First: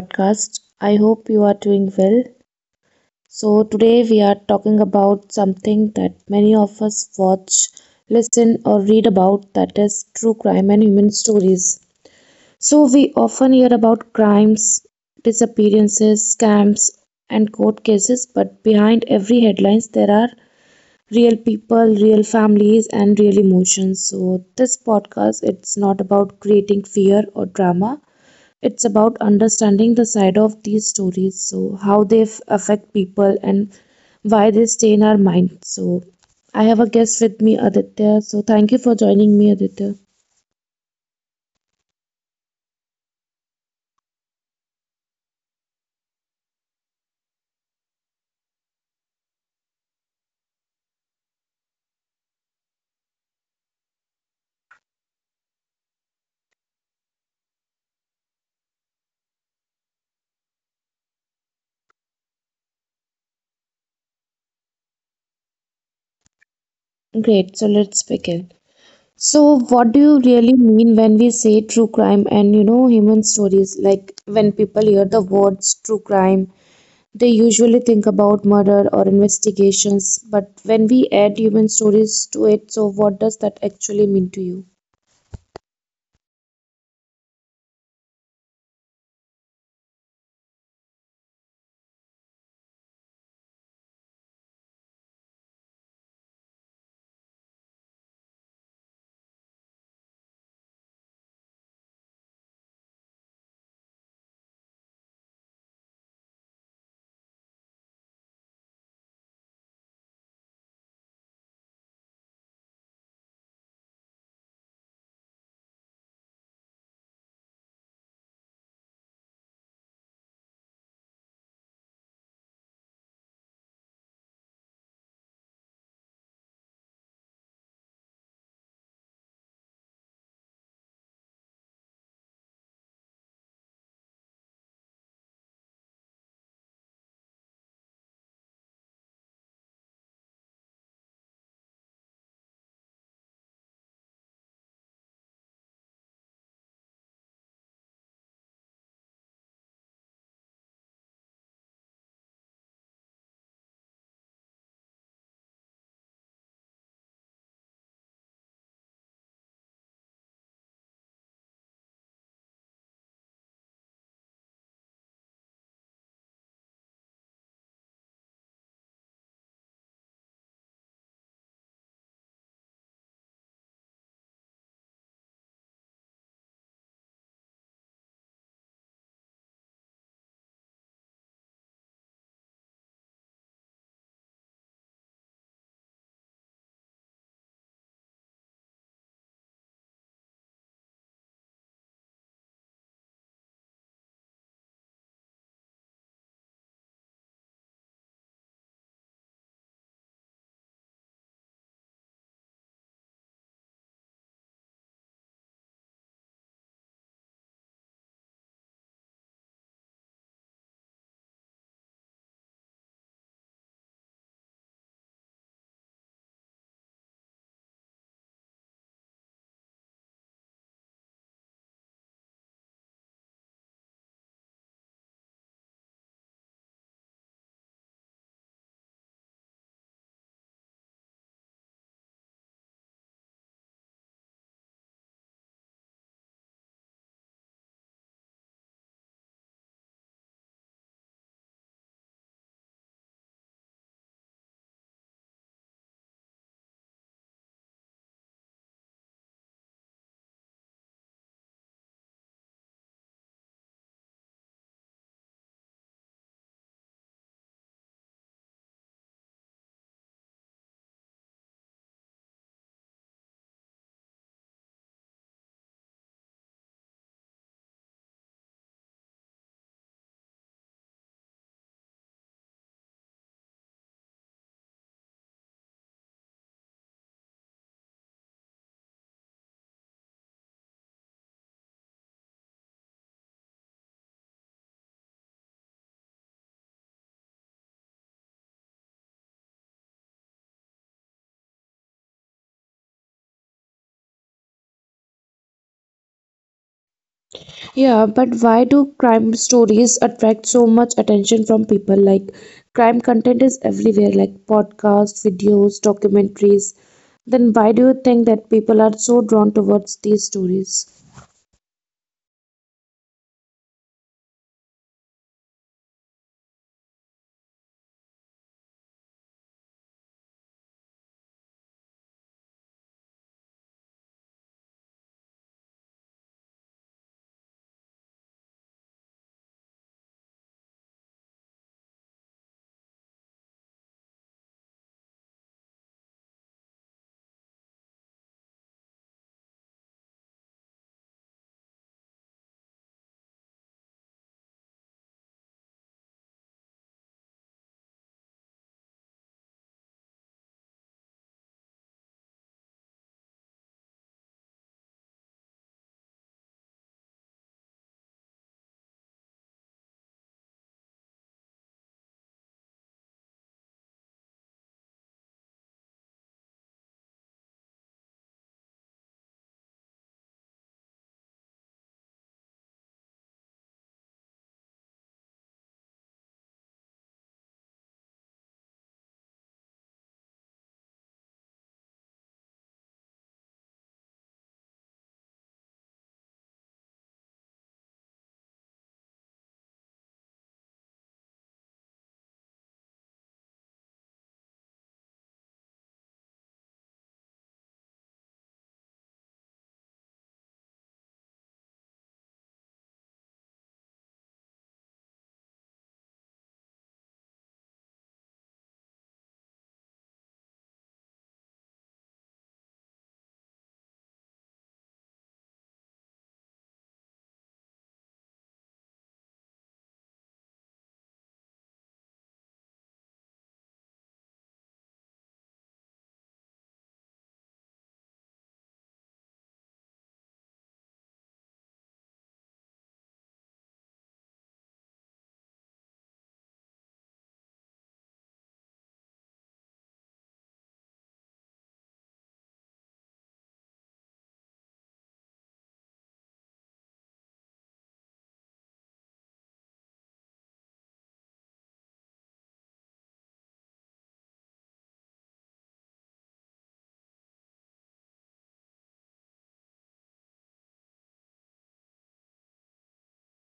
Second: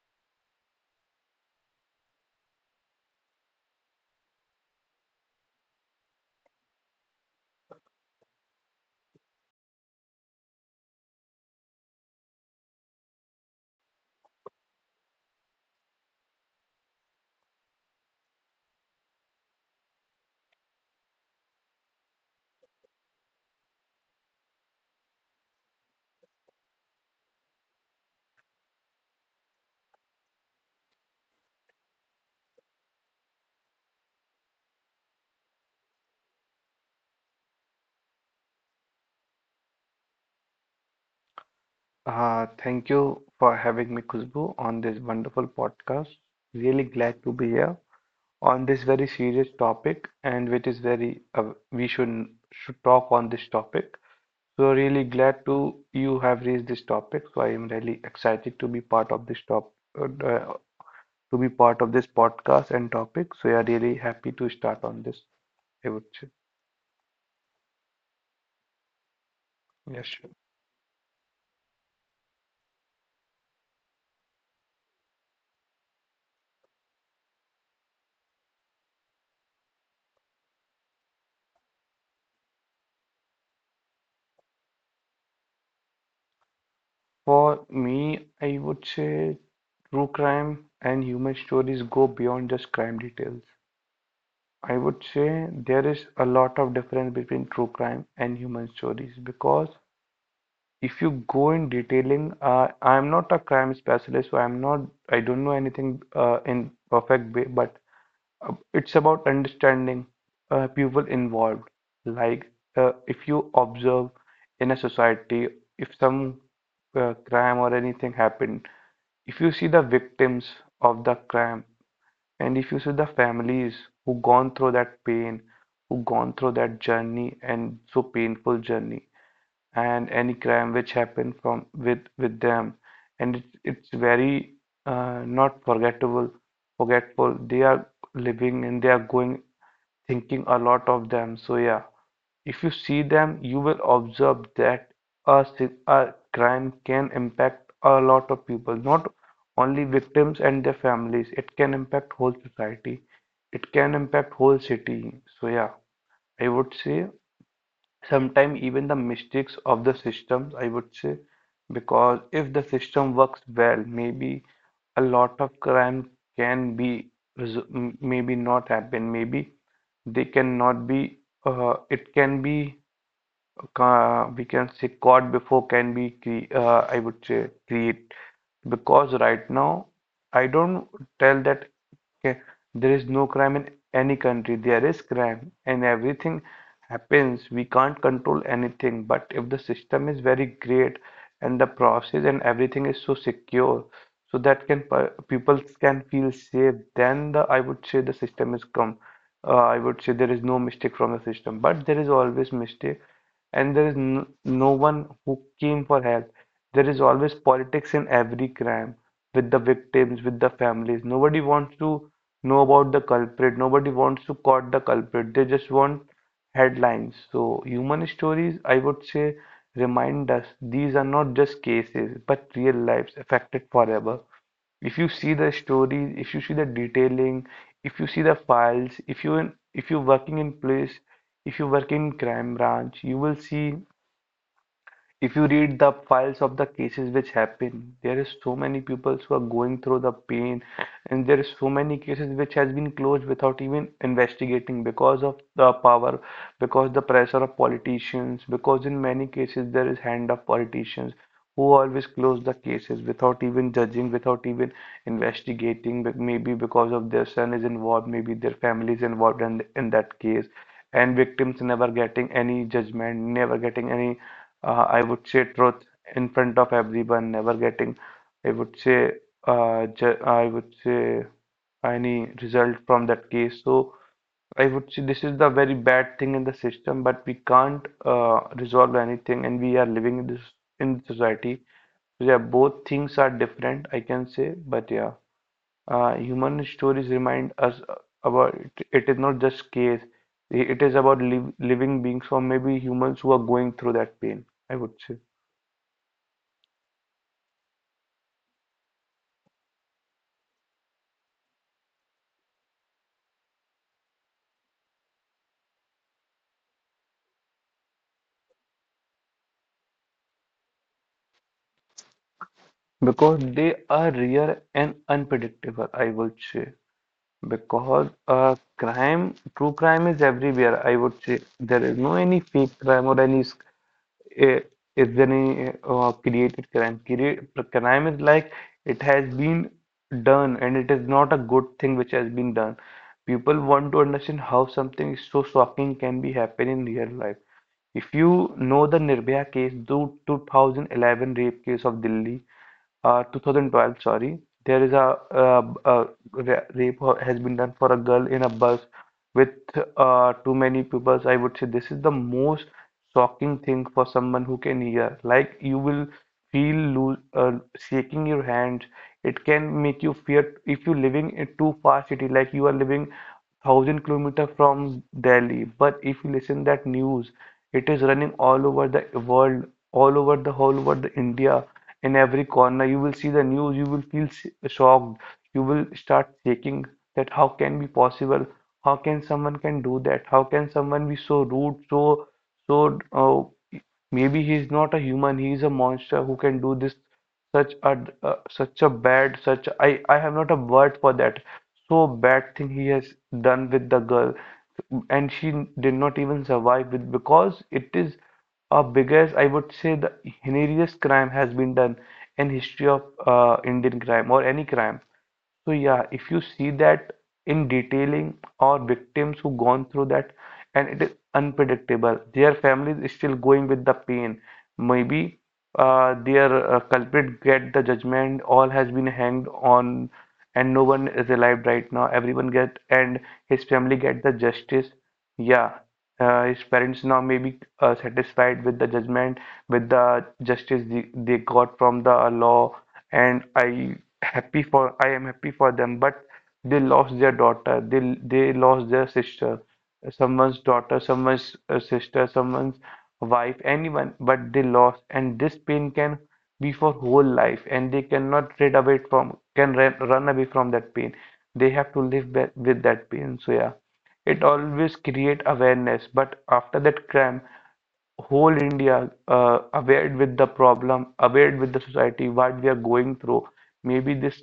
podcast. I hope you are doing well. So today we are talking about something that many of us watch, listen, or read about, that is true crime and human stories. So we often hear about crimes, disappearances, scams, and court cases, but behind every headlines there are real people, real families, and real emotions. So this podcast, it's not about creating fear or drama, it's about understanding the side of these stories, so how they affect people and why they stay in our mind. So I have a guest with me, Aditya, so thank you for joining me, Aditya. Thank you for having me, Khushbu, on this wonderful podcast. Really glad to be here on this very serious topic, and which is very we should talk on this topic. So really glad to you have raised this topic. So I am really excited to be part of this top uh, uh, to be part of this podcast and topic. So yeah, really happy to start on this. I would say. Great, so let's begin. Yes, So sure. what do you really mean when we say true crime and, you know, human stories? Like when people hear the words true crime, they usually think about murder or investigations, but when we add human stories to it, so what does that actually mean to you? For me, I would say true crime and human stories go beyond just crime details. I would say there is a lot of difference between true crime and human stories because if you go in detailing, I'm not a crime specialist, so I don't know anything in perfect way, but it's about understanding people involved. Like if you observe in a society, if some crime or anything happened, if you see the victims of the crime, and if you see the families who gone through that pain, who gone through that journey and so painful journey, and any crime which happened from with them, and it's very not forgettable forgetful they are living, and they are going thinking a lot of them. So yeah, if you see them, you will observe that a crime can impact a lot of people, not only victims and their families. It can impact whole society. It can impact whole city. So yeah, I would say sometimes even the mistakes of the systems, I would say, because if the system works well, maybe a lot of crime can be maybe not happen. Maybe they cannot be. It can be we can say caught before can be cre I would say create, because right now I don't tell that okay, there is no crime in any country, there is crime in everything happens, we can't control anything. But if the system is very great, and the process and everything is so secure, so that can people can feel safe, then the I would say the system is come. I would say there is no mistake from the system, but there is always mistake, and there is n no one who came for help. There is always politics in every crime, with the victims, with the families, nobody wants to know about the culprit, nobody wants to caught the culprit, they just want headlines. So, human stories, I would say, remind us these are not just cases, but real lives affected forever. If you see the stories, if you see the detailing, if you see the files, if you're working in police, if you work in crime branch, you will see if you read the files of the cases which happen, there is so many people who are going through the pain, and there is so many cases which has been closed without even investigating, because of the power, because the pressure of politicians, because in many cases there is hand of politicians who always close the cases without even judging, without even investigating, but maybe because of their son is involved, maybe their family is involved in that case, and victims never getting any judgment, never getting any I would say truth in front of everyone, never getting, I would say, I would say any result from that case. So I would say this is the very bad thing in the system, but we can't resolve anything, and we are living in this in society. Yeah, both things are different, I can say, but yeah, human stories remind us about it, it is not just case. It is about living beings or maybe humans who are going through that pain, I would say. Yeah, but why do crime stories attract so much attention from people? Like, crime content is everywhere, like podcasts, videos, documentaries. Then why do you think that people are so drawn towards these stories? Because they are rare and unpredictable, I would say. Because true crime is everywhere, I would say. There is no any fake crime or any eh, is there any created crime. Create, crime is like it has been done, and it is not a good thing which has been done. People want to understand how something so shocking can be happening in real life. If you know the Nirbhaya case, the 2011 rape case of Delhi, 2012, sorry, there is a rape has been done for a girl in a bus with too many pupils. I would say this is the most shocking thing for someone who can hear. Like you will feel loo shaking your hands. It can make you fear if you're living in too fast city, like you are living 1,000 kilometer from Delhi. But if you listen that news, it is running all over the world, all over the whole world, India in every corner. You will see the news, you will feel shocked, you will start shaking that how can be possible? How can someone can do that? How can someone be so rude, so maybe he is not a human, he is a monster who can do this such a such a bad, such I have not a word for that, so bad thing he has done with the girl, and she did not even survive with, because it is a biggest, I would say the heinous crime has been done in history of Indian crime or any crime. So yeah, if you see that in detailing, or victims who gone through that, and it is unpredictable. Their families is still going with the pain. Maybe their culprit get the judgment, all has been hanged on, and no one is alive right now. Everyone get, and his family get the justice. Yeah, his parents now may be satisfied with the judgment, with the justice they got from the law, and I happy for I am happy for them. But they lost their daughter, they lost their sister, someone's daughter, someone's sister, someone's wife, anyone. But they lost, and this pain can be for whole life, and they cannot rid away from run away from that pain. They have to live with that pain. So yeah, it always create awareness. But after that crime, whole India aware with the problem, aware with the society what we are going through. Maybe this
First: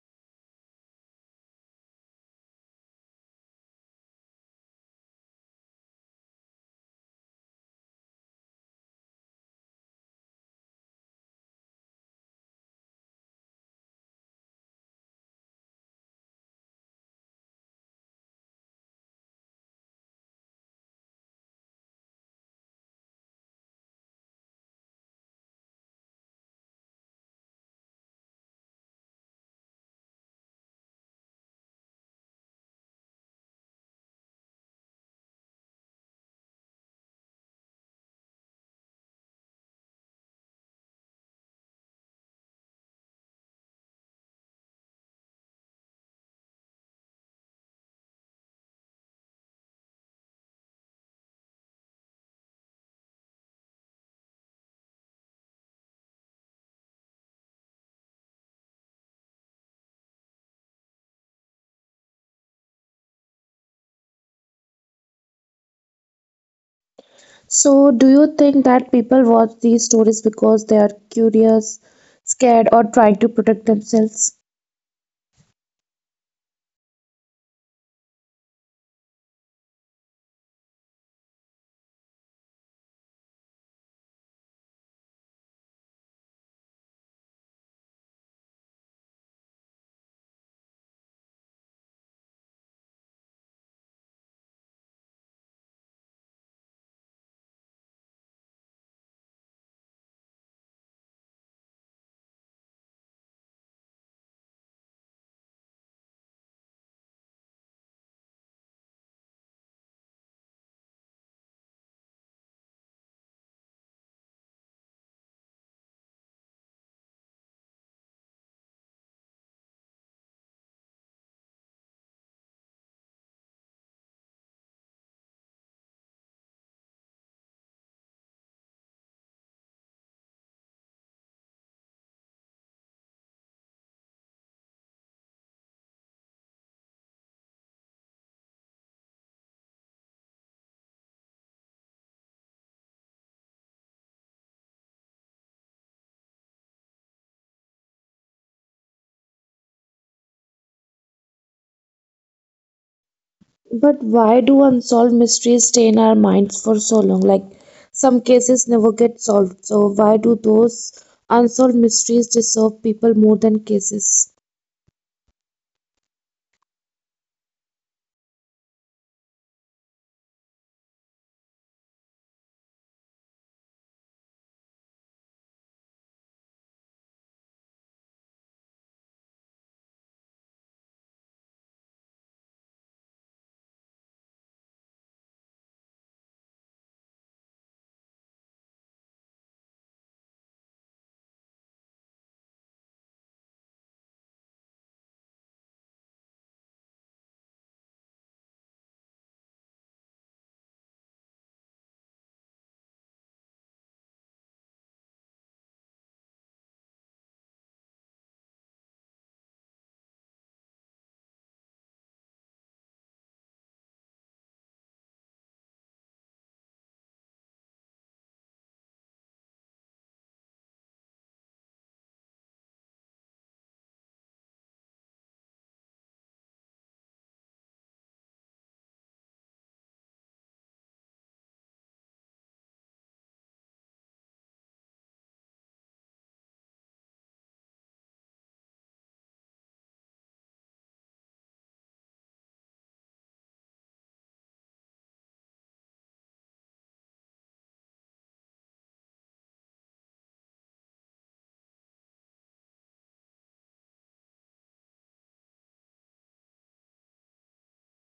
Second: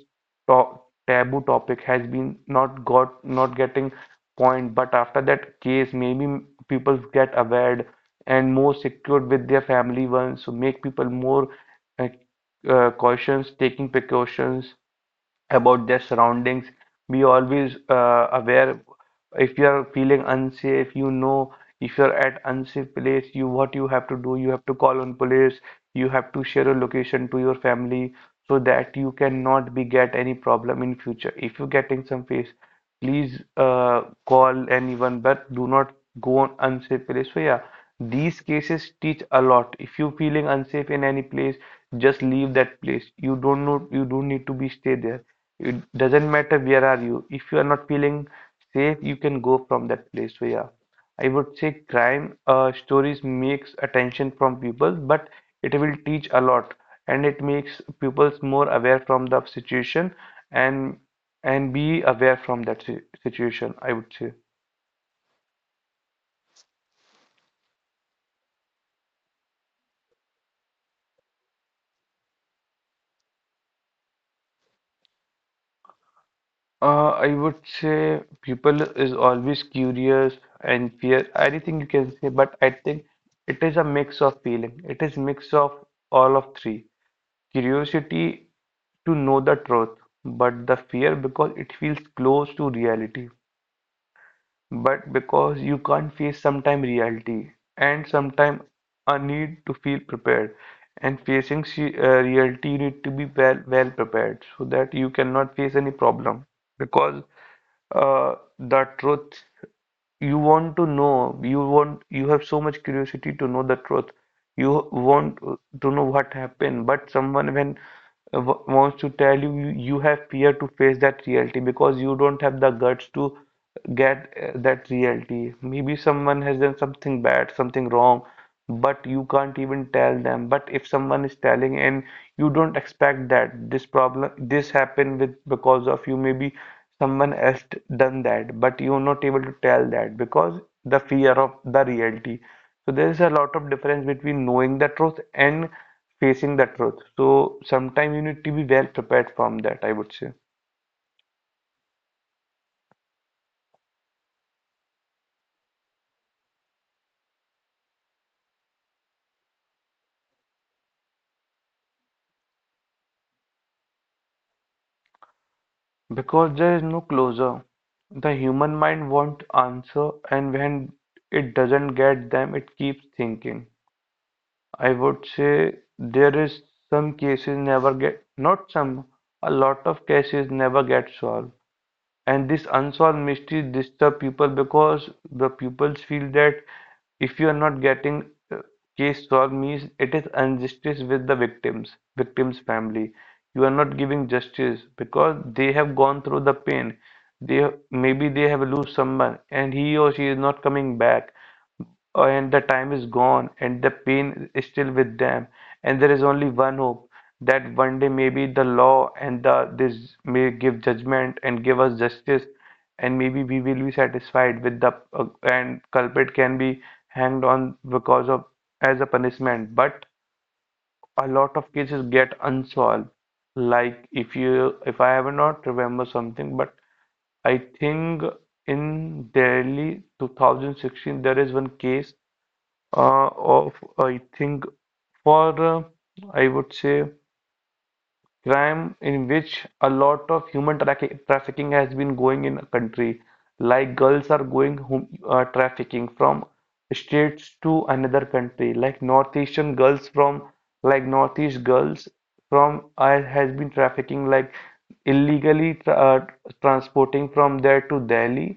to- taboo topic has been not getting point, but after that case maybe people get aware and more secured with their family ones, so make people more uh, cautious, taking precautions about their surroundings, be always aware. If you're feeling unsafe, you know, if you're at unsafe place, you what you have to do, you have to call on police, you have to share your location to your family, so that you cannot be get any problem in future. If you're getting some face, please call anyone, but do not go on unsafe place. So yeah, these cases teach a lot. If you're feeling unsafe in any place, just leave that place. You don't know, you don't need to be stay there. It doesn't matter where are you, if you are not feeling safe, you can go from that place. So yeah, I would say crime stories makes attention from people, but it will teach a lot, and it makes pupils more aware from the situation, and and be aware from that situation, I would say. So, do you think that people watch these stories because they are curious, scared, or trying to protect themselves? I would say people is always curious and fear, anything you can say, but I think it is a mix of feeling. It is mix of all of three. Curiosity to know the truth, but the fear because it feels close to reality. But because you can't face sometime reality, and sometime a need to feel prepared. And facing reality, you need to be well prepared so that you cannot face any problem because the truth you want to know, you want, you have so much curiosity to know the truth, you want to know what happened. But someone when wants to tell you, you have fear to face that reality because you don't have the guts to get that reality. Maybe someone has done something bad, something wrong, but you can't even tell them. But if someone is telling, and you don't expect that this problem, this happened with because of you, maybe someone else done that, but you're not able to tell that because the fear of the reality. So there is a lot of difference between knowing the truth and facing the truth, so sometimes you need to be well prepared from that, I would say. But why do unsolved mysteries stay in our minds for so long? Like, some cases never get solved. So why do those unsolved mysteries deserve people more than cases? Because there is no closure, the human mind wants answer, and when it doesn't get them, it keeps thinking. I would say there is some cases never get not some a lot of cases never get solved, and this unsolved mystery disturb people because the pupils feel that if you are not getting uh, case solved, means it is injustice with the victims, victims family. You are not giving justice because they have gone through the pain. They, maybe they have lose someone, and he or she is not coming back, and the time is gone and the pain is still with them. And there is only one hope that one day maybe the law and the this may give judgment and give us justice, and maybe we will be satisfied with the and culprit can be hanged on because of, as a punishment. But a lot of cases get unsolved. Like if you if I have not remember something, but I think in Delhi 2016 there is one case of, I think, for I would say crime in which a lot of human traffic trafficking has been going in a country. Like girls are going hum trafficking from states to another country. Like northeast girls from I has been trafficking, like illegally transporting from there to Delhi.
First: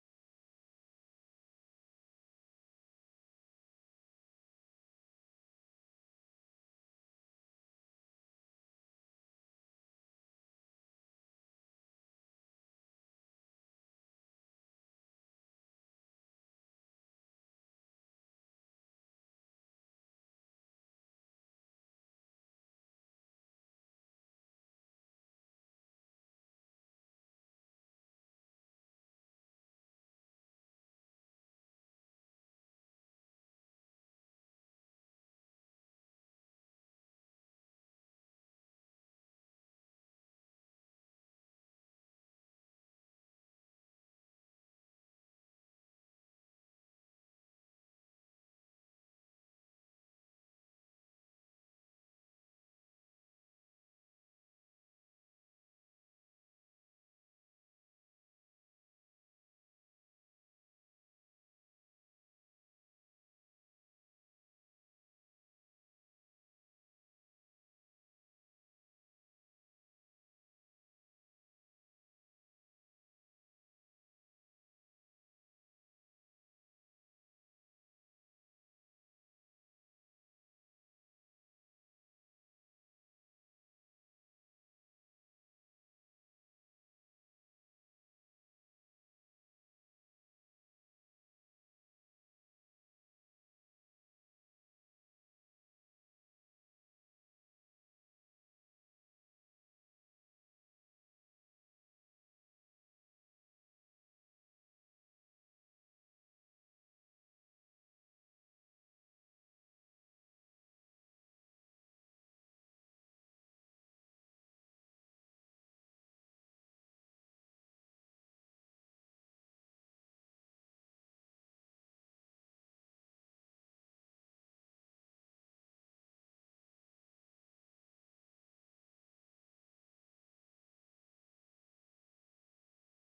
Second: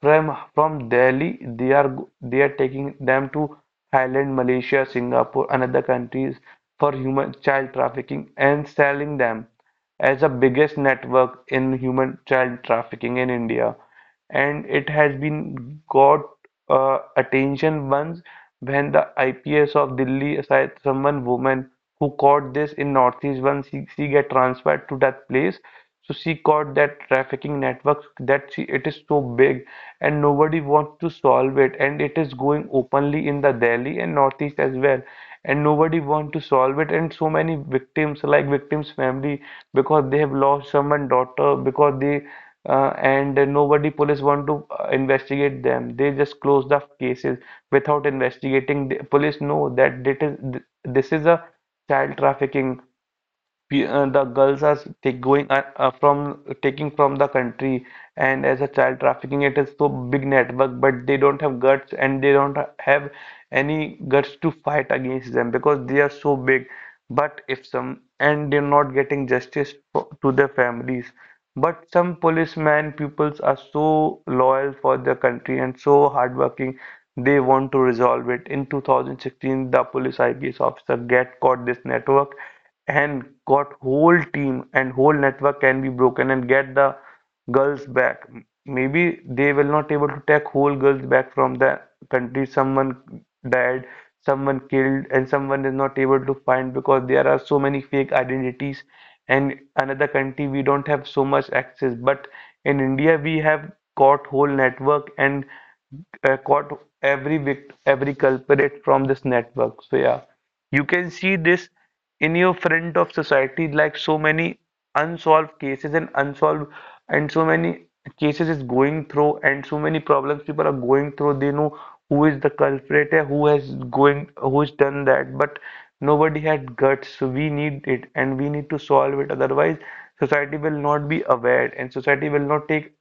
From from Delhi they are taking them to Thailand, Malaysia, Singapore and other countries for human child trafficking and selling them as the biggest network in human child trafficking in India. And it has been got attention once when the IPS of Delhi aside someone woman who caught this in Northeast. Once she get transferred to that place, so she caught that trafficking network, that she, it is so big and nobody wants to solve it, and it is going openly in the Delhi and Northeast as well. And nobody want to solve it, and so many victims, like victims family, because they have lost someone daughter. Because they and nobody police want to investigate them, they just close the cases without investigating. The police know that it is, this is a child trafficking, the girls are going from taking from the country. And as a child trafficking, it is so big network, but they don't have guts, and they don't have any guts to fight against them because they are so big. But if some, and they're not getting justice for, to their families. But some policemen peoples are so loyal for their country and so hardworking, they want to resolve it. In 2016, the police IPS officer get caught this network and got whole team, and whole network can be broken and get the girls back. Maybe they will not able to take whole girls back from the country. Someone died, someone killed, and someone is not able to find because there are so many fake identities. And another country we don't have so much access. But in India we have caught whole network and caught every culprit from this network. So yeah. You can see this in your front of society, like so many unsolved cases and unsolved, and so many cases is going through, and so many problems people are going through. They know who is the culprit, who has going, who has done that, but nobody had guts. So we need it and we need to solve it, otherwise society will not be aware and society will not take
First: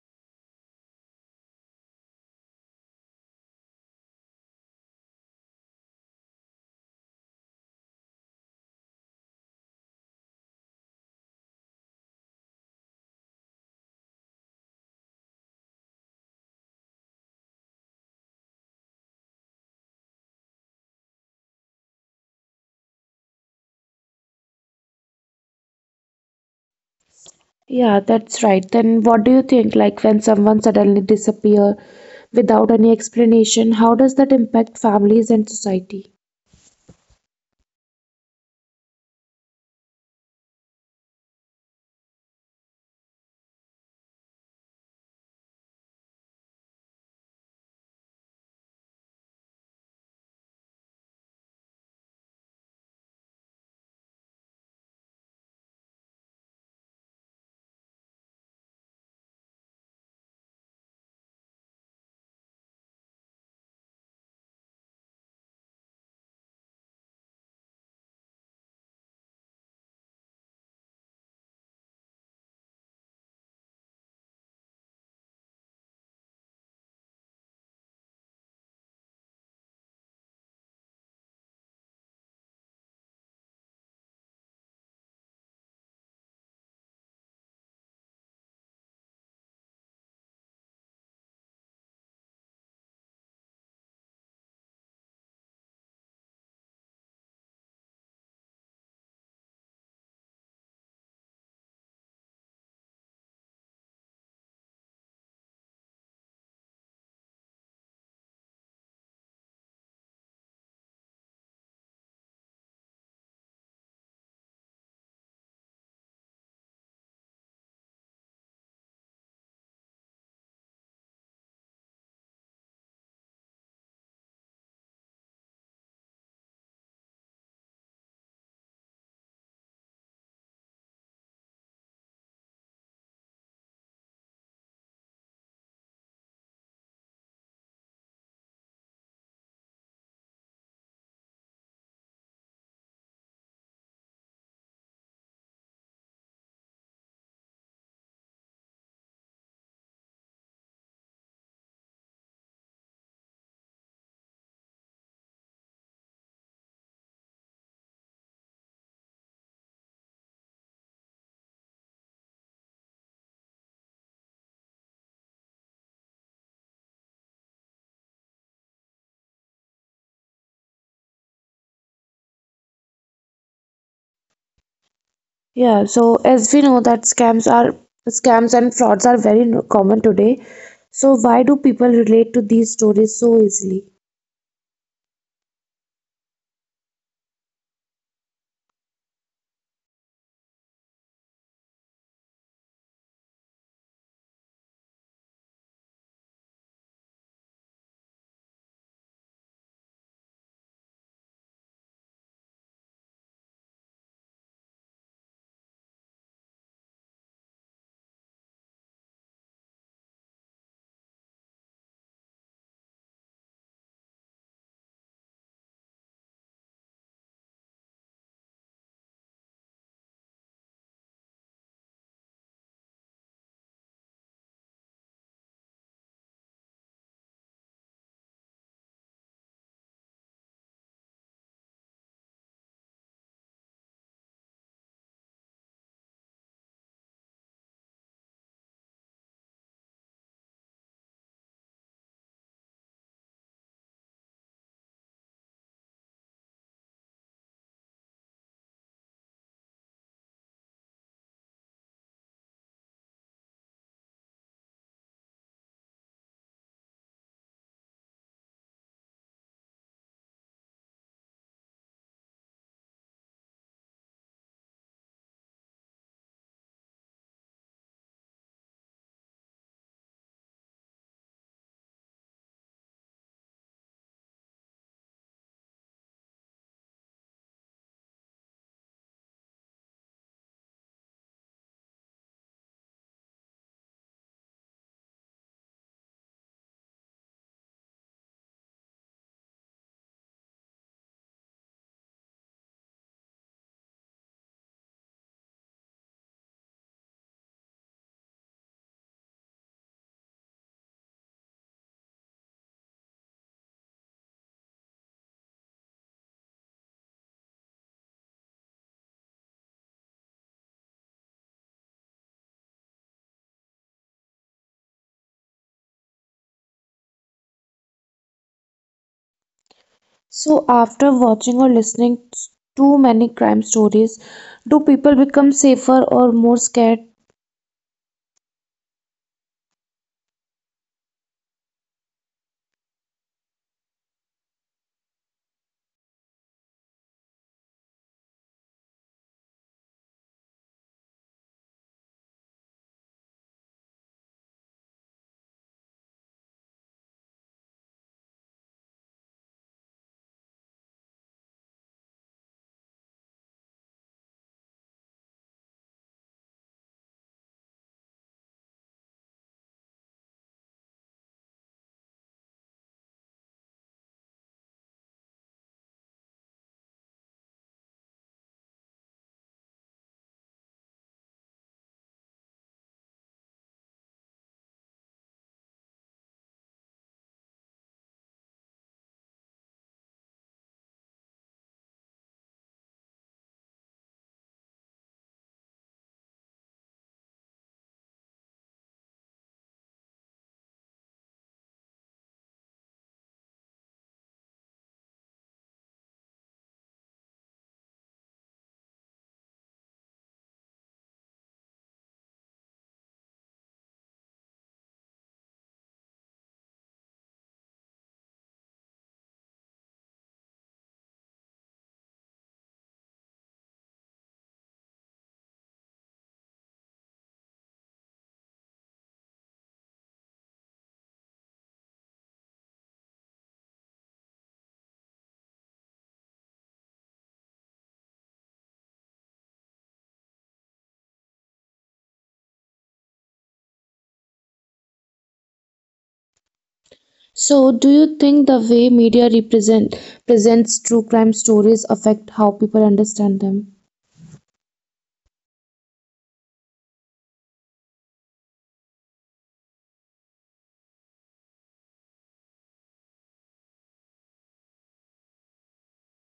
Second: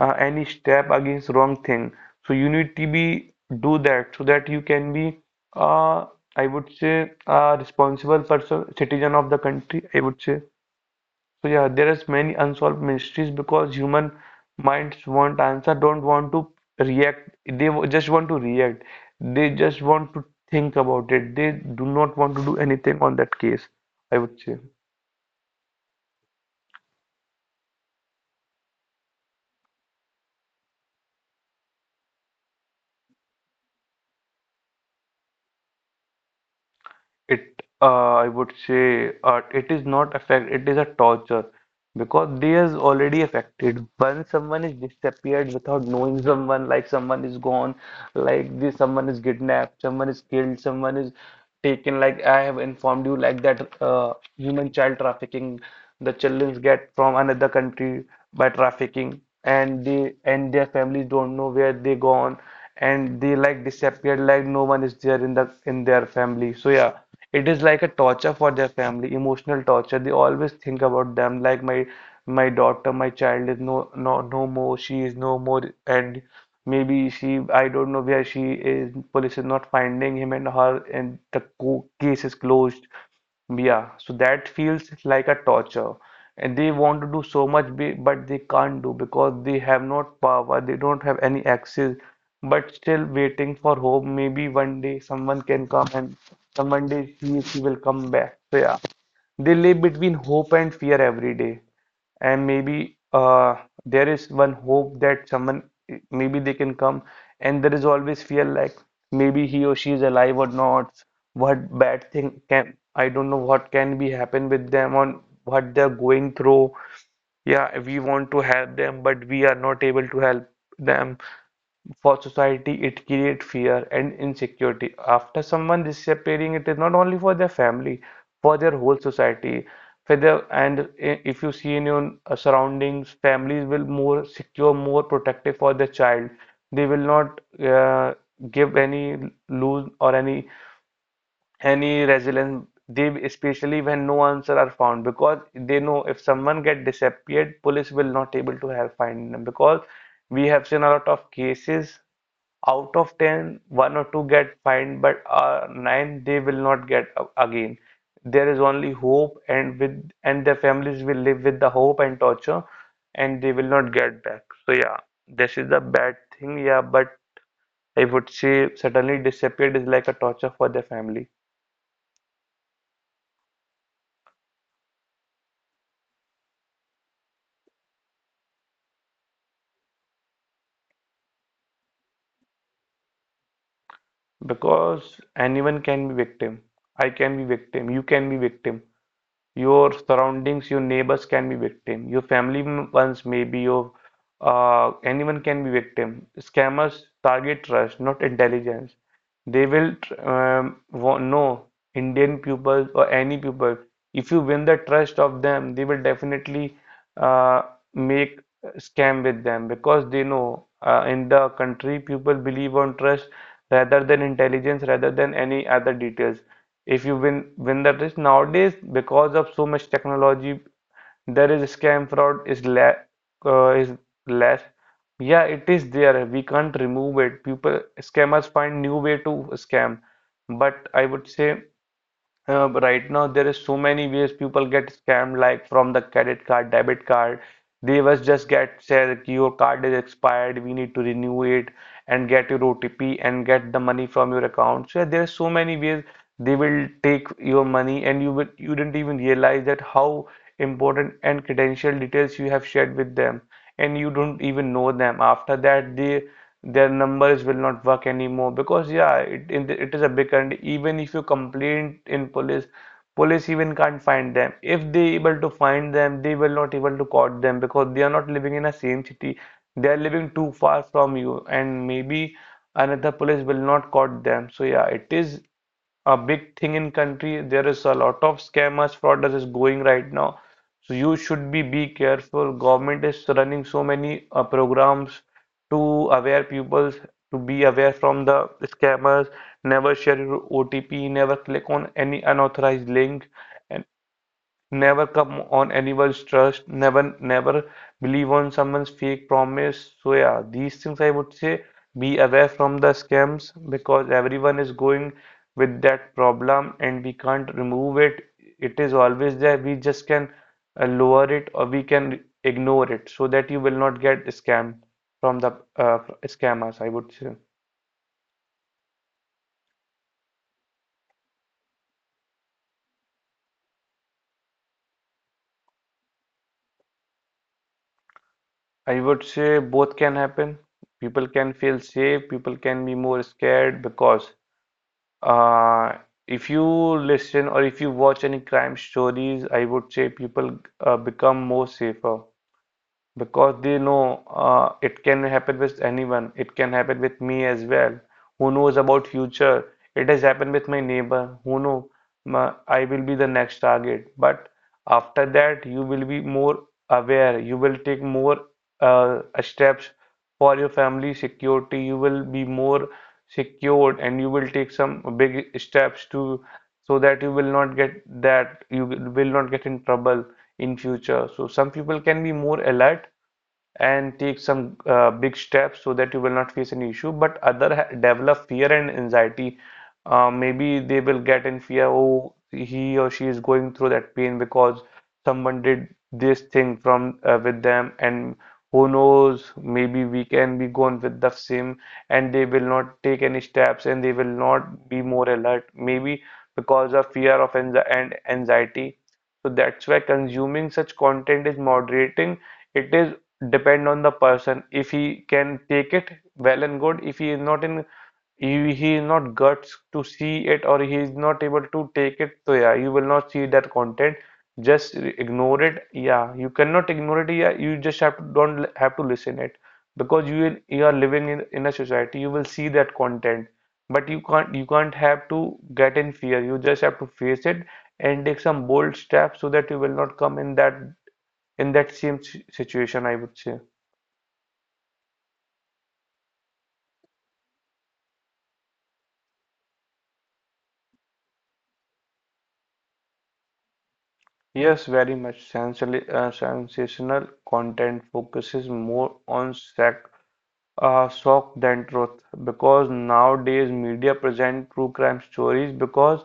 any step against wrong thing. So you need to be do that, so that you can be uh, I would say a responsible person, citizen of the country, I would say. So yeah, there is many unsolved mysteries because human minds want answer, don't want to react. They just want to react. They just want to think about it. They do not want to do anything on that case, I would say. Yeah, that's right. Then what do you think? Like when someone suddenly disappear without any explanation, how does that impact families and society? It I would say, it is not affect, it is a torture, because they is already affected when someone is disappeared without knowing. Someone like someone is gone, like this, someone is kidnapped, someone is killed, someone is taken, like I have informed you, like that human child trafficking. The children get from another country by trafficking, and they, and their families don't know where they gone, and they like disappeared, like no one is there in the in their family. So yeah, it is like a torture for their family, emotional torture. They always think about them, like my daughter, my child is no more. She is no more, and maybe she, I don't know where she is. Police is not finding him and her, and the co case is closed. Yeah, so that feels like a torture. And they want to do so much, but they can't do because they have not power, they don't have any access, but still waiting for hope. Maybe one day someone can come, and some one day he will come back. So yeah, they live between hope and fear every day. And maybe there is one hope that someone, maybe they can come, and there is always fear, like maybe he or she is alive or not. What bad thing can, I don't know what can be happen with them, on what they're going through. Yeah, we want to help them, but we are not able to help them. For society, it creates fear and insecurity after someone disappearing. It is not only for their family, for their whole society, and if you see in your surroundings, families will more secure, more protective for their child. They will not uh, give any lose or any resilience, they, especially when no answer are found, because they know if someone get disappeared, police will not able to help find them. Because we have seen a lot of cases, out of ten, one or two get fined, but nine they will not get again. There is only hope, and with, and their families will live with the hope and torture, and they will not get back. So yeah, this is the bad thing, yeah. But I would say suddenly disappeared is like a torture for their family. Yeah, so as we know that scams are, scams and frauds are very no- common today. So why do people relate to these stories so easily? Because anyone can be victim. I can be victim, you can be victim, your surroundings, your neighbors can be victim, your ones, maybe your anyone can be victim. Scammers target trust, not intelligence. They will know Indian pupils or any pupil. If you win the trust of them, they will definitely uh, make scam with them, because they know, in the country people believe on trust rather than intelligence, rather than any other details. If you win the trust, nowadays because of so much technology, there is scam, fraud is la is less. Yeah, it is there, we can't remove it. People, scammers find new way to scam. But I would say, but right now there is so many ways people get scammed, like from the credit card, debit card. They was just get said your card is expired, we need to renew it and get your OTP and get the money from your account. So yeah, there are so many ways they will take your money, and you will, you didn't even realize that how important and credential details you have shared with them, and you don't even know them. After that, they their numbers will not work anymore. Because yeah, it is a big country. Even if you complain in police, police even can't find them. If they able to find them, they will not able to caught them, because they are not living in a same city, they are living too far from you, and maybe another police will not caught them. So yeah, it is a big thing in country. There is a lot of scammers, fraud is going right now. So you should be careful. Government is running so many programs to aware peoples to be aware from the scammers. Never share your OTP. Never click on any unauthorized link. And never come on anyone's trust. Never believe on someone's fake promise. So yeah, these things, I would say, be aware from the scams, because everyone is going with that problem, and we can't remove it. It is always there. We just can lower it or we can ignore it, so that you will not get scammed from the scammers, I would say. So after watching or listening too many crime stories, do people become safer or more scared? I would say both can happen. People can feel safe, people can be more scared because Uh, if you listen or if you watch any crime stories, I would say people become more safer because they know, it can happen with anyone, it can happen with me as well. Who knows about future? It has happened with my neighbor who know my, I will be the next target. But after that you will be more aware, you will take more steps for your family security. You will be more secured and you will take some big steps to so that you will not get in trouble in future. So some people can be more alert and take some big steps so that you will not face any issue, but other develop fear and anxiety. Maybe they will get in fear. Oh, he or she is going through that pain because someone did this thing from with them, and who knows, maybe we can be gone with the same. And they will not take any steps and they will not be more alert, maybe because of fear of and anxiety. So that's why consuming such content is moderating. It is depend on the person. If he can take it, well and good. If he is not in, he is not guts to see it, or he is not able to take it, so yeah, you will not see that content. Just ignore it. Yeah, you cannot ignore it. Yeah, you just have to don't have to listen it, because you are living in a society. You will see that content, but you can't have to get in fear. You just have to face it and take some bold steps so that you will not come in that same situation, I would say. So do you think the way media represent presents true crime stories affect how people understand them? Yes, very much. Sensational content focuses more on sac shock than truth, because nowadays media present true crime stories because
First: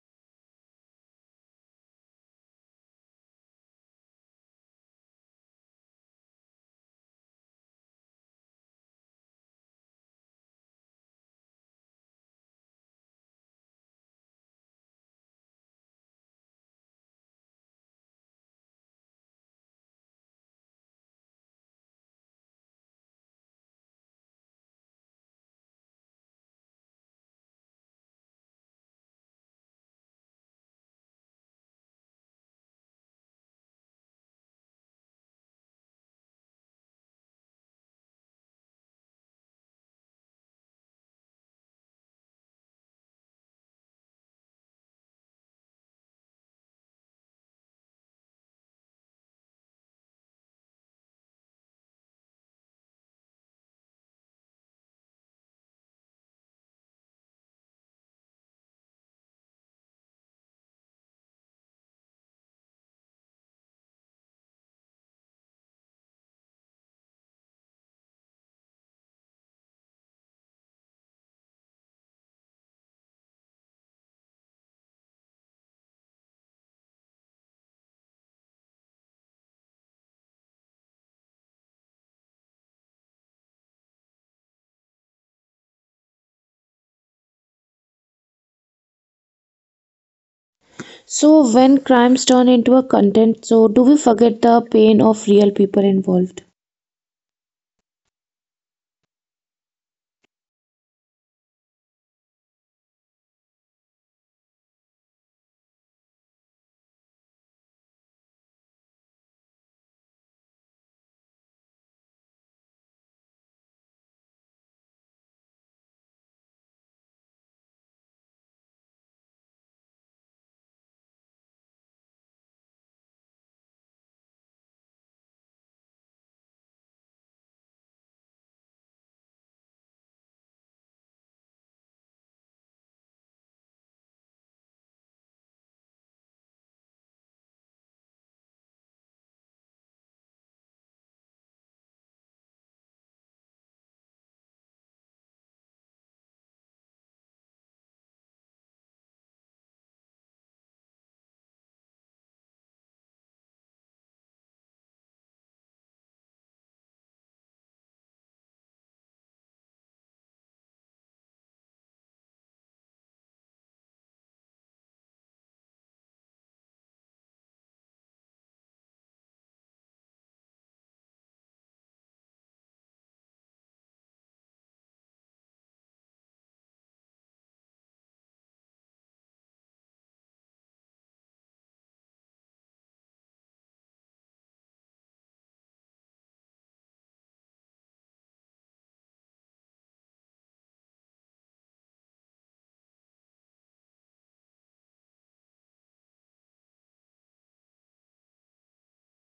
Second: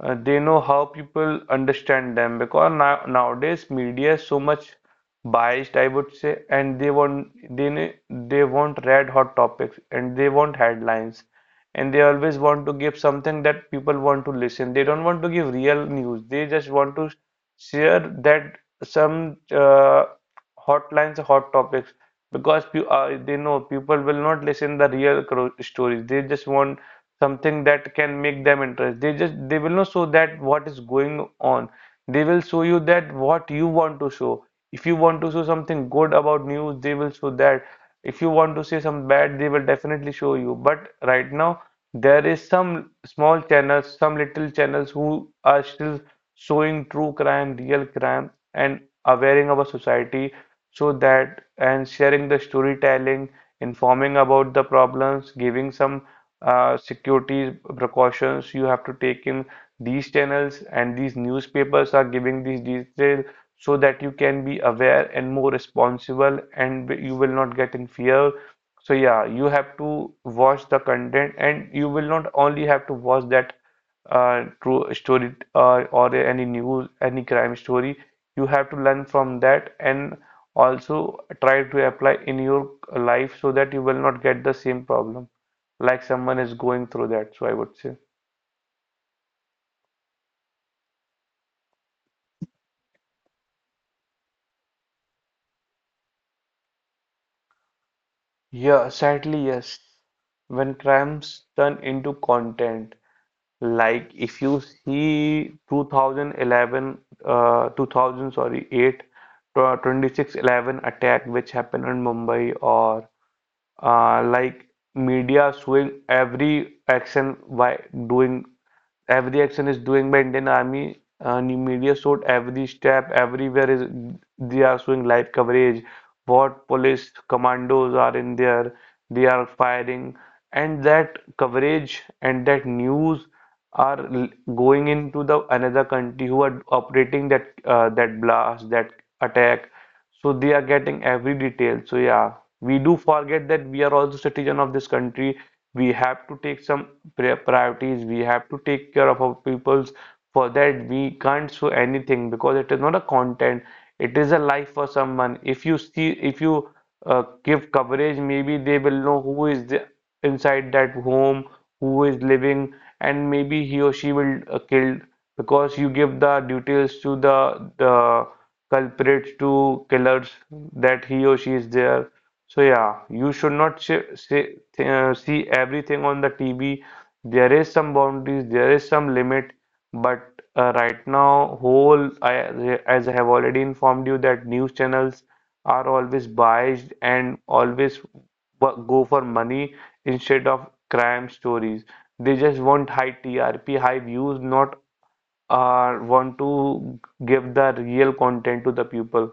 they know how people understand them, because now nowadays media is so much biased, I would say, and they ne- they want red hot topics and they want headlines, and they always want to give something that people want to listen, they don't want to give real news. They just want to share that some hot topics, because they know people will not listen the real stories. They just want something that can make them interest. They will not show that what is going on. They will show you that what you want to show. If you want to show something good about news, they will show that. If you want to say some bad, they will definitely show you. But right now, there is some small channels, some little channels who are still showing true crime, real crime, and awareing our society, so that and sharing the storytelling, informing about the problems, giving some security precautions you have to take. In these channels and these newspapers are giving these details so that you can be aware and more responsible and you will not get in fear. So yeah, you have to watch the content and you will not only have to watch that true story or any news, any crime story. You have to learn from that and also try to apply in your life so that you will not get the same problem like someone is going through that, so I would say. So when crimes turn into a content, so do we forget the pain of real people involved? Yeah, sadly, yes. When crimes turn into content, like if you see 2011, 2000, sorry, 8, 26/11 attack which happened in Mumbai, or like media showing every action by doing every action is doing by Indian Army. New media showed every step, everywhere is they are showing live coverage. What police commandos are in there, they are firing, and that coverage and that news are l- going into the another country who are operating that blast, that attack. So they are getting every detail. So yeah, we do forget that we are also citizen of this country. We have to take some priorities. We have to take care of our peoples. For that, we can't show anything because it is not a content. It is a life for someone. If you give coverage, maybe they will know who is the, inside that home, who is living, and maybe he or she will killed, because you give the details to the culprits to killers that he or she is there. So yeah, you should not see everything on the TV. There is some boundaries, there is some limit, but right now, as I have already informed you that news channels are always biased and always go for money instead of crime stories. They just want high TRP, high views, not are want to give the real content to the people,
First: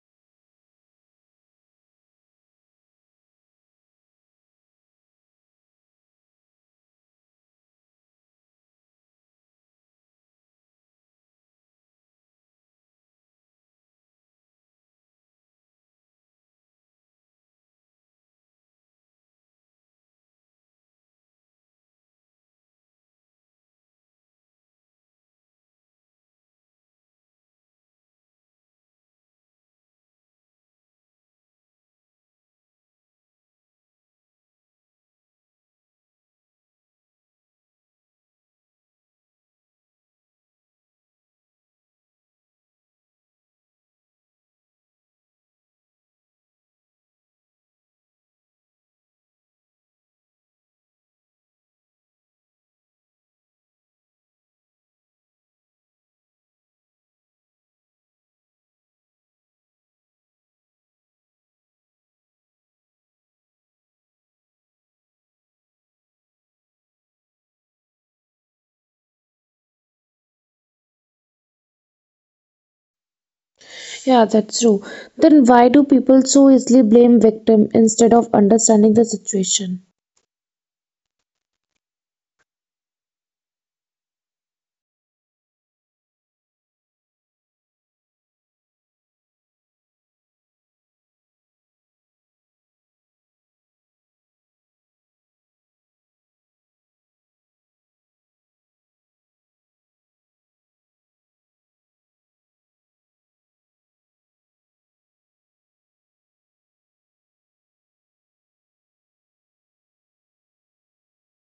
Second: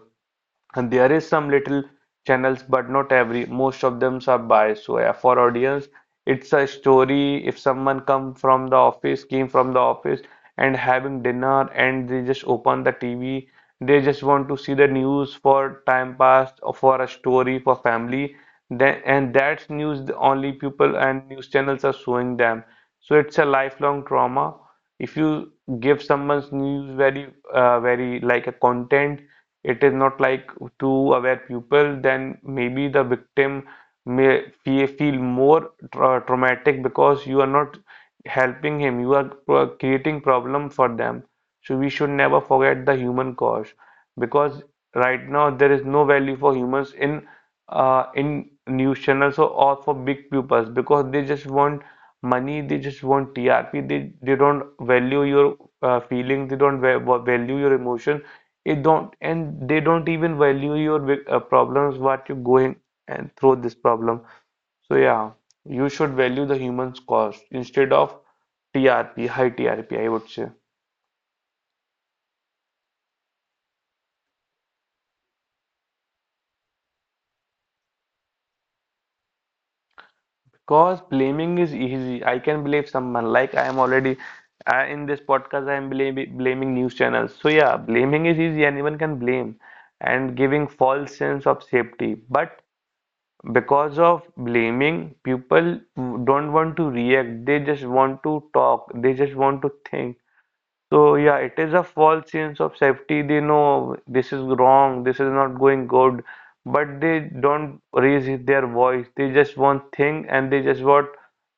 and there is some little channels, but not every most of them are biased. So yeah, for audience, it's a story. If someone come from the office came from the office and having dinner and they just open the TV, they just want to see the news for time past, or for a story for family then, and that's news the only people and news channels are showing them. So it's a lifelong trauma. If you give someone's news very very like a content, it is not like to aware people, then maybe the victim may feel more traumatic because you are not helping him, you are creating problem for them. So we should never forget the human cost, because right now there is no value for humans in news channels, or for big pupils, because they just want money, they just want TRP, they don't value your feelings, they don't value your emotion. It don't, and they don't even value your problems what you're going and through this problem. So yeah, you should value the human's cost instead of TRP, high TRP, I would say. Yeah, that's true. Then why do people so easily blame victim instead of understanding the situation? Cause blaming is easy. I can blame someone. Like I am already in this podcast. I am blaming news channels. So yeah, blaming is easy. Anyone can blame, and giving false sense of safety. But because of blaming, people don't want to react. They just want to talk. They just want to think. So yeah, it is a false sense of safety. They know this is wrong, this is not going good, but they don't raise their voice. They just want thing and they just want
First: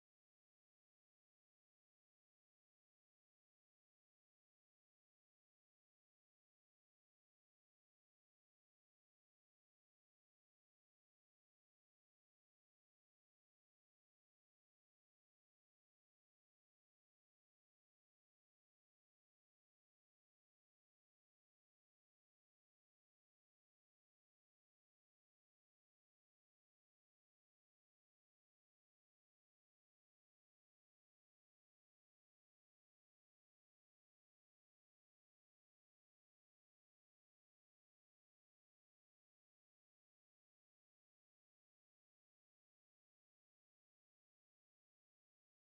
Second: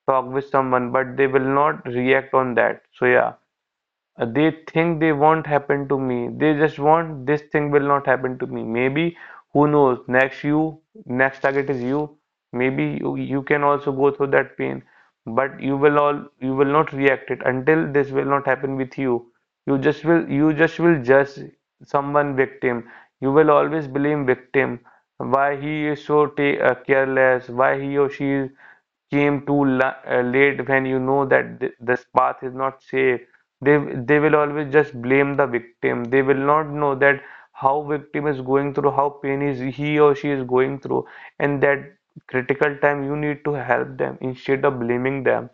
talk with someone, but they will not react on that. So yeah, they think they won't happen to me, they just want this thing will not happen to me. Maybe who knows, next target is you, maybe you can also go through that pain, but you will not react it until this will not happen with you. You just will judge someone victim. You will always blame victim, why he is so careless, why he or she came too late when you know that this path is not safe. They they will always just blame the victim. They will not know that how victim is going through, how pain is he or she is going through, and that critical time you need to help them instead of blaming them.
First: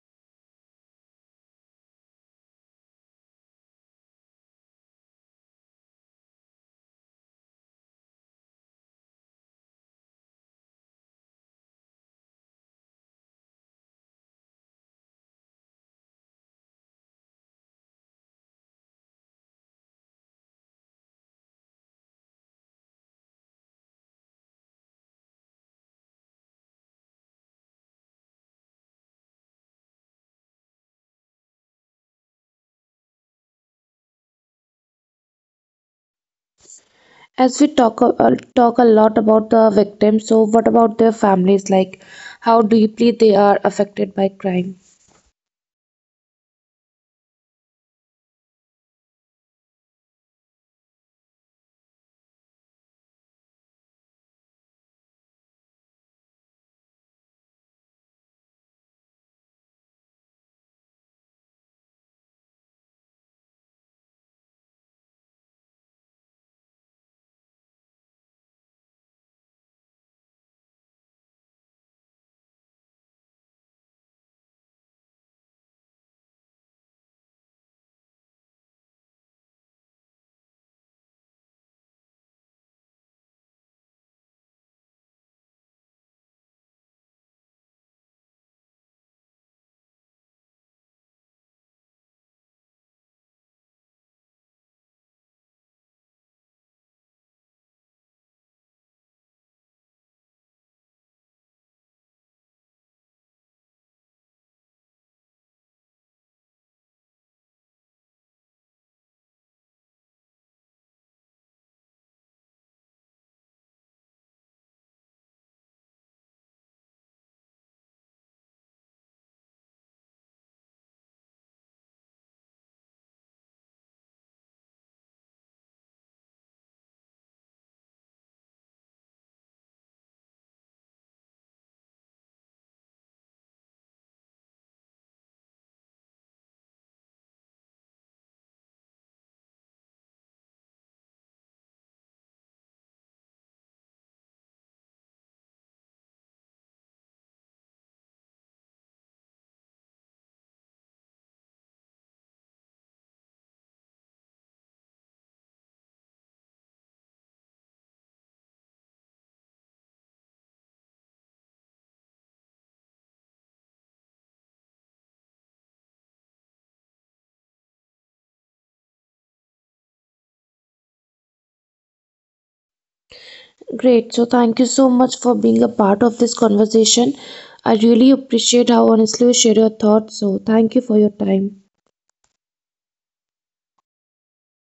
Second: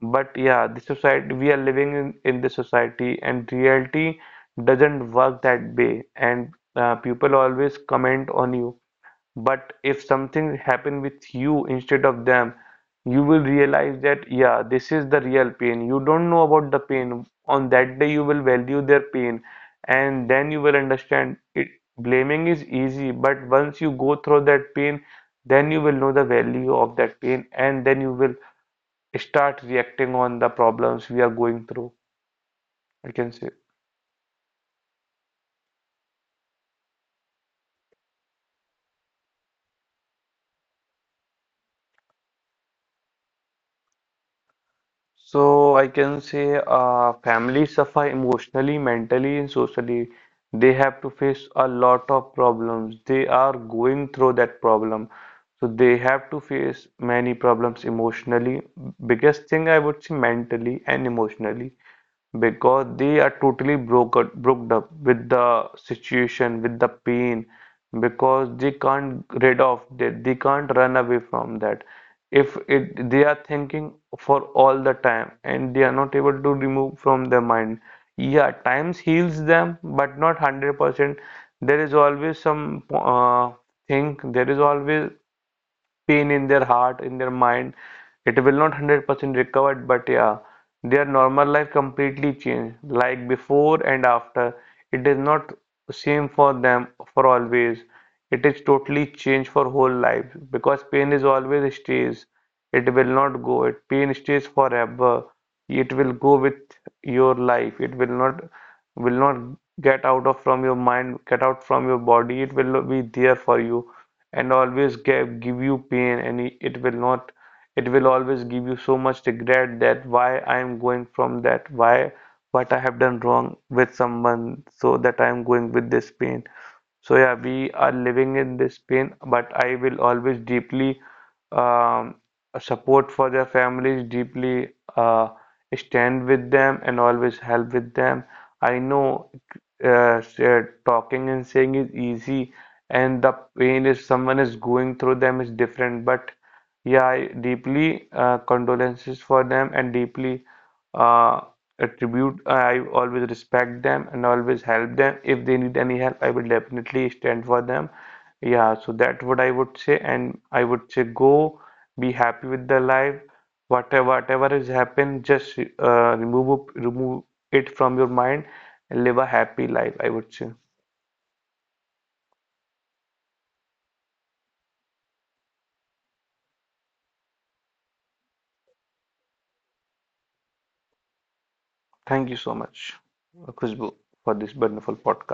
But yeah, the society we are living in this society, and reality doesn't work that way. And people always comment on you, but if something happen with you instead of them, you will realize that yeah, this is the real pain. You don't know about the pain. On that day, you will value their pain, and then you will understand it. Blaming is easy, but once you go through that pain, then you will know the value of that pain, and then you will start reacting on the problems we are going through, I can say. As we talk a lot about the victims, so what about their families? Like, how deeply they are affected by crime? So I can say families suffer emotionally, mentally, and socially. They have to face a lot of problems. They are going through that problem. So they have to face many problems emotionally. Biggest thing, I would say, mentally and emotionally, because they are totally broke up with the situation, with the pain, because they can't rid of that, they can't run away from that, if it they are thinking for all the time and they are not able to remove from their mind. Yeah, times heals them, but not 100%. There is always some thing, there is always pain in their heart, in their mind. It will not 100% recovered, but yeah, their normal life completely changed, like before and after. It is not same for them for always. It is totally changed for whole life because pain is always stays. It will not go. It pain stays forever. It will go with your life. It will not get out of from your mind, get out from your body. It will be there for you and always give you pain, and it will not it will always give you so much regret, that why I am going from that, why what I have done wrong with someone so that I am going with this pain. So yeah, we are living in this pain, but I will always deeply um, support for their families, deeply uh, stand with them, and always help with them. I know talking and saying is easy, and the pain is someone is going through them is different. But yeah, I deeply condolences for them, and deeply, uh, Attribute. I always respect them and always help them. If they need any help, I will definitely stand for them. Yeah, so that's what I would say. And I would say go, be happy with the life. Whatever has happened, just remove it from your mind and live a happy life, I would say. Great. So thank you so much for being a part of this conversation. I really appreciate how honestly you share your thoughts. So thank you for your Thank time. you so much, Khushbu, for this wonderful podcast.